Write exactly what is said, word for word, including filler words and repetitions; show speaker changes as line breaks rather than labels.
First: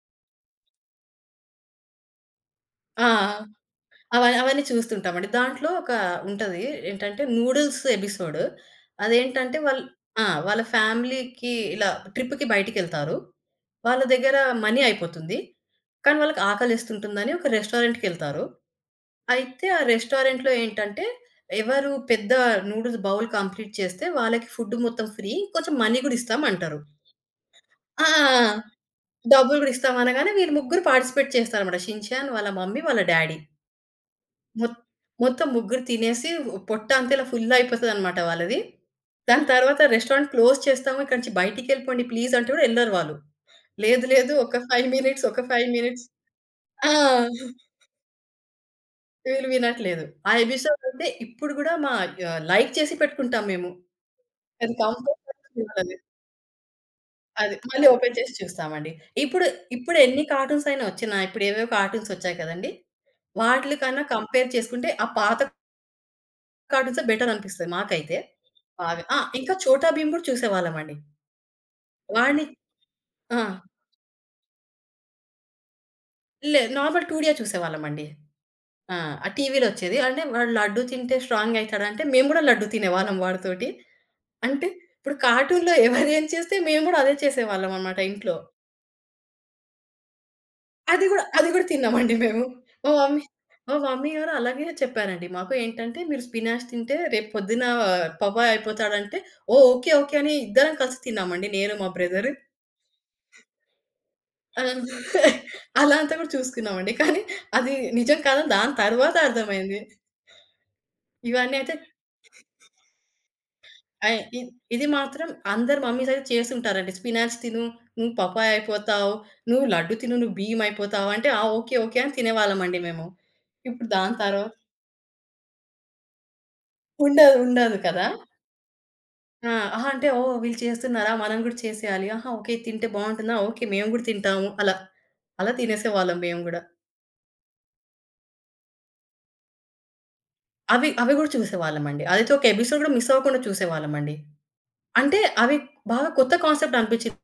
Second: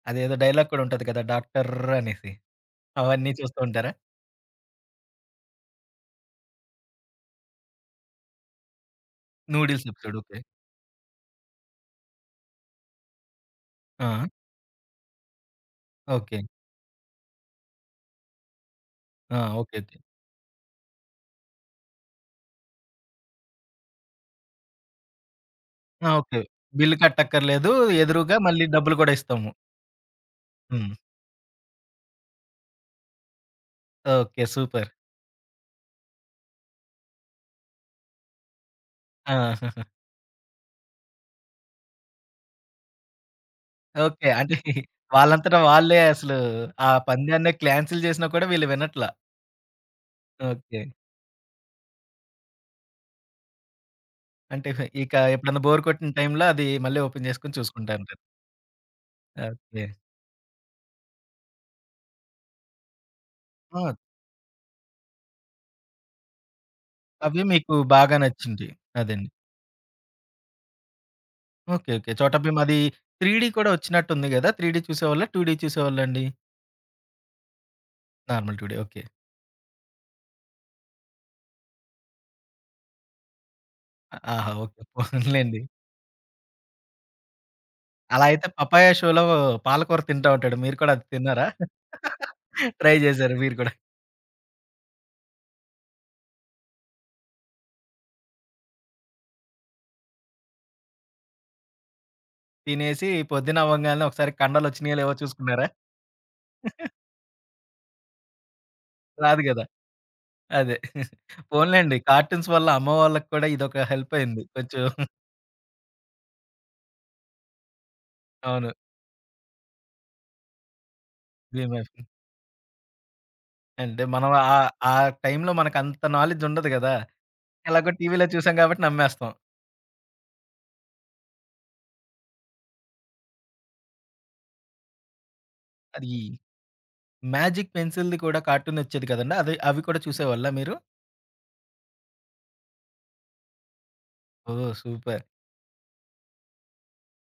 అదేదో డైలాగ్ కూడా ఉంటది కదా? డాక్టర్ అనేసి
ఆ!
అవన్నీ చూస్తూ ఉంటారా?
అవ అవన్నీ చూస్తుంటామండి. దాంట్లో ఒక ఉంటది. ఏంటంటే నూడిల్స్ ఎపిసోడ్. అదేంటంటే వాళ్ళు
నూడిల్స్ ఎపిసోడ్
ఆ!
ఓకే.
వాళ్ళ ఫ్యామిలీకి ఇలా ట్రిప్‌కి బయటికెళ్తారు. వాళ్ళ
ఆ!
దగ్గర మనీ అయిపోతుంది. కానీ
ఓకే.
వాళ్ళకి ఆకలేస్తుంటుందని ఒక రెస్టారెంటుకెళ్తారు.
ఆ!
అయితే
ఓకే.
ఆ
ఓకే.
రెస్టారెంటులో ఏంటంటే ఎవరు పెద్ద నూడిల్స్ బౌల్ కంప్లీట్ చేస్తే వాళ్ళకి ఫుడ్ మొత్తం ఫ్రీ. కొంచెం మనీ
ఆ!
గూడా
ఓకే.
ఇస్తాం అంటారు.
బిల్ కట్టక్కర్లేదు.
ఆ!
ఎదురుగా మళ్ళీ డబ్బులు కూడా ఇస్తాము.
డబ్బులు గూడిస్తాం అనగానే వీళ్ళు ముగ్గురు
హ్మ్.
పార్టిసిపేట్ చేస్తారన్నమాట షిన్ చాన్, వాళ్ళ మమ్మీ, వాళ్ళ డ్యాడీ.
ఓకే.
మొత్
సూపర్!
మొత్తం ముగ్గురు తినేసి పొట్ట అంత ఇలా ఫుల్ అయిపోతదన్నమాట వాళ్ళది. దాని
ఆ!
తరువాత రెస్టారెంట్ క్లోజ్ చేస్తాము. ఇక్కడి నుంచి బయటికెళ్ళిపొండి ప్లీజ్ అంటే కూడా యెళ్లరు వాళ్ళు. లేదు,
ఓకే.
లేదు
అంటే
ఒక ఫైవ్ మినిట్స్, ఒక
వాళ్ళంతట
ఫైవ్
వాళ్ళే
మినిట్స్
అసలు ఆ
ఆ!
పందాన్ని కాన్సెల్ చేసినా కూడా వీళ్ళు వినట్లే.
వీళ్ళు వినట్లేదు. ఆ ఎపిసోడ్
ఓకే.
అంటే ఇప్పుడు గూడా మ ఆహ్, లైక్ చేసి పెట్టుకుంటాం మేము.
అంటే
అది
ఇక
కంపల్సరీ
ఎప్పుడైనా
చూస్తా
బోర్
నేను.
కొట్టిన టైమ్‌లో అది మళ్ళీ ఓపెన్
అది
జేసుకొని
మళ్ళీ
చూసుకుంటా
ఓపెన్
ఉంటారు.
చేసి చూస్తామండి. ఇప్పుడు,
ఓకే.
ఇప్పుడెన్ని కార్టూన్స్ అయినా ఒచ్చినా ఇప్పుడేవేవో కార్టూన్స్ ఒచ్చాయి కదండీ!
ఆ!
వాటిలకన్నా కంపేర్ చేసుకుంటే ఆ పాత కార్టూన్సే
అవి
బెటరనిపిస్తది
మీకు బాగా
మాకైతే.
నచ్చింది.
బాగా ఆ!
అదండీ.
ఇంకా 'చోటా భీమ్' కూడా చూసేవాళ్ళమండి.
ఓకే. ఓకే. చోట
వాడిని
భీమ్ అది
ఆ!
త్రీడి కూడా ఒచ్చినట్టు ఉంది గదా! త్రీడి చూసేవాళ్ళా? టుడి చూసేవాళ్ళండి?
లేదు. నార్మల్ టుడియే చూసేవాళ్ళమండి.
Normal two D.
ఆ!
ఓకే.
ఆ టీవీలో ఒచ్చేది. అంటే వాడు లడ్డు తింటే స్ట్రాంగ్ అయితడంటే మేము గూడా లడ్డు తినేవాళ్ళం వాడితోటి.
ఆహా!
అంటే
ఓకే.
ఇప్పుడు
పోన్లెండి.
కార్టూన్‌లో ఎవరేం చేస్తే మేము గూడా అదే చేసేవాళ్ళమన్నమాట
అలా
ఇంట్లో.
అయితే పపాయ షోలో పాలకూర తింటా ఉంటాడు. మీరు కూడా
అది
అది
గూడా,
తిన్నారా?
అది గూడా తిన్నామండి మేము. మా
ట్రై
మమ్మీ
చేసారు మీరు కూడా.
మా మమ్మీగారలాగే చెప్పారండి మాకు. ఏంటంటే మీరు స్పినాచ్ తింటే రేపు పొద్దున పపాయ్ అయిపోతాడంటే ఓహ్! ఓకే. ఓకే. అని ఇద్దరం కలిసి తిన్నామండి నేను మా బ్రదరు.
తినేసి పొద్దున్నవ్వగాల్నే ఒకసారి కండలొచ్చినయో లేవో చూసుకున్నారా?
అలా అంతా కూడా చూసుకున్నామండి. కానీ అది నిజం కాదని దాని తరువాత
రాదు కదా!
అర్థమయింది.
అదే.
ఇవన్నీ అయితే
పోన్లెండి. కార్టూన్స్ వల్ల అమ్మ వాళ్ళకి కూడా ఇదొక
ఆ!
హెల్పయింది.
ఇద్
కొంచెం
ఇది మాత్రం అందరు మమ్మీసయితే చేసుంటారండి. స్పినాచ్ తిను నువ్వు పపాయ్
అవును.
అయిపోతావు. నువ్వు లడ్డు తిను నువ్వు భీమ్ అయిపోతావు. అంటే ఆ! ఓకే. ఓకే.
[unintelligible]
అని తినేవాళ్ళమండి మేము. ఇప్పుడు
అంటే
దాని
మనం
తరువాత
ఆహ్, ఆ టైమ్‌లో మనకంత నాలెడ్జ్ ఉండదు గదా!
ఉండదు. ఉండదు
ఎలాగో
కదా!
టీవీలో చూసాం కాబట్టి నమ్మేస్తాం.
ఆ! ఆహా! అంటే ఓహ్! వీళ్ళు చేస్తున్నారా? మనం గూడా చేసేయాలి. ఆహా! ఓకే. ఇది తింటే బాగుంటుందా? ఓకే. మేము గూడా తింటాము. అలా, అలా
అది.
తినేసేవాళ్ళం మేము గూడా.
మ్యాజిక్ పెన్సిల్‌ది కూడా కార్టూన్ ఒచ్చేది కదండీ! అది అవి కూడా చూసేవాళ్ళా మీరు?
అవి, అవి గూడా చూసేవాళ్ళం అండి. అదైతే ఒక ఎపిసోడ్ గూడా మిసవ్వకుండా చూసేవాళ్ళం అండి.
ఓహ్!
అంటే
సూపర్.
అవి బాగా కొత్త కాన్సెప్ట్ అనిపించింది.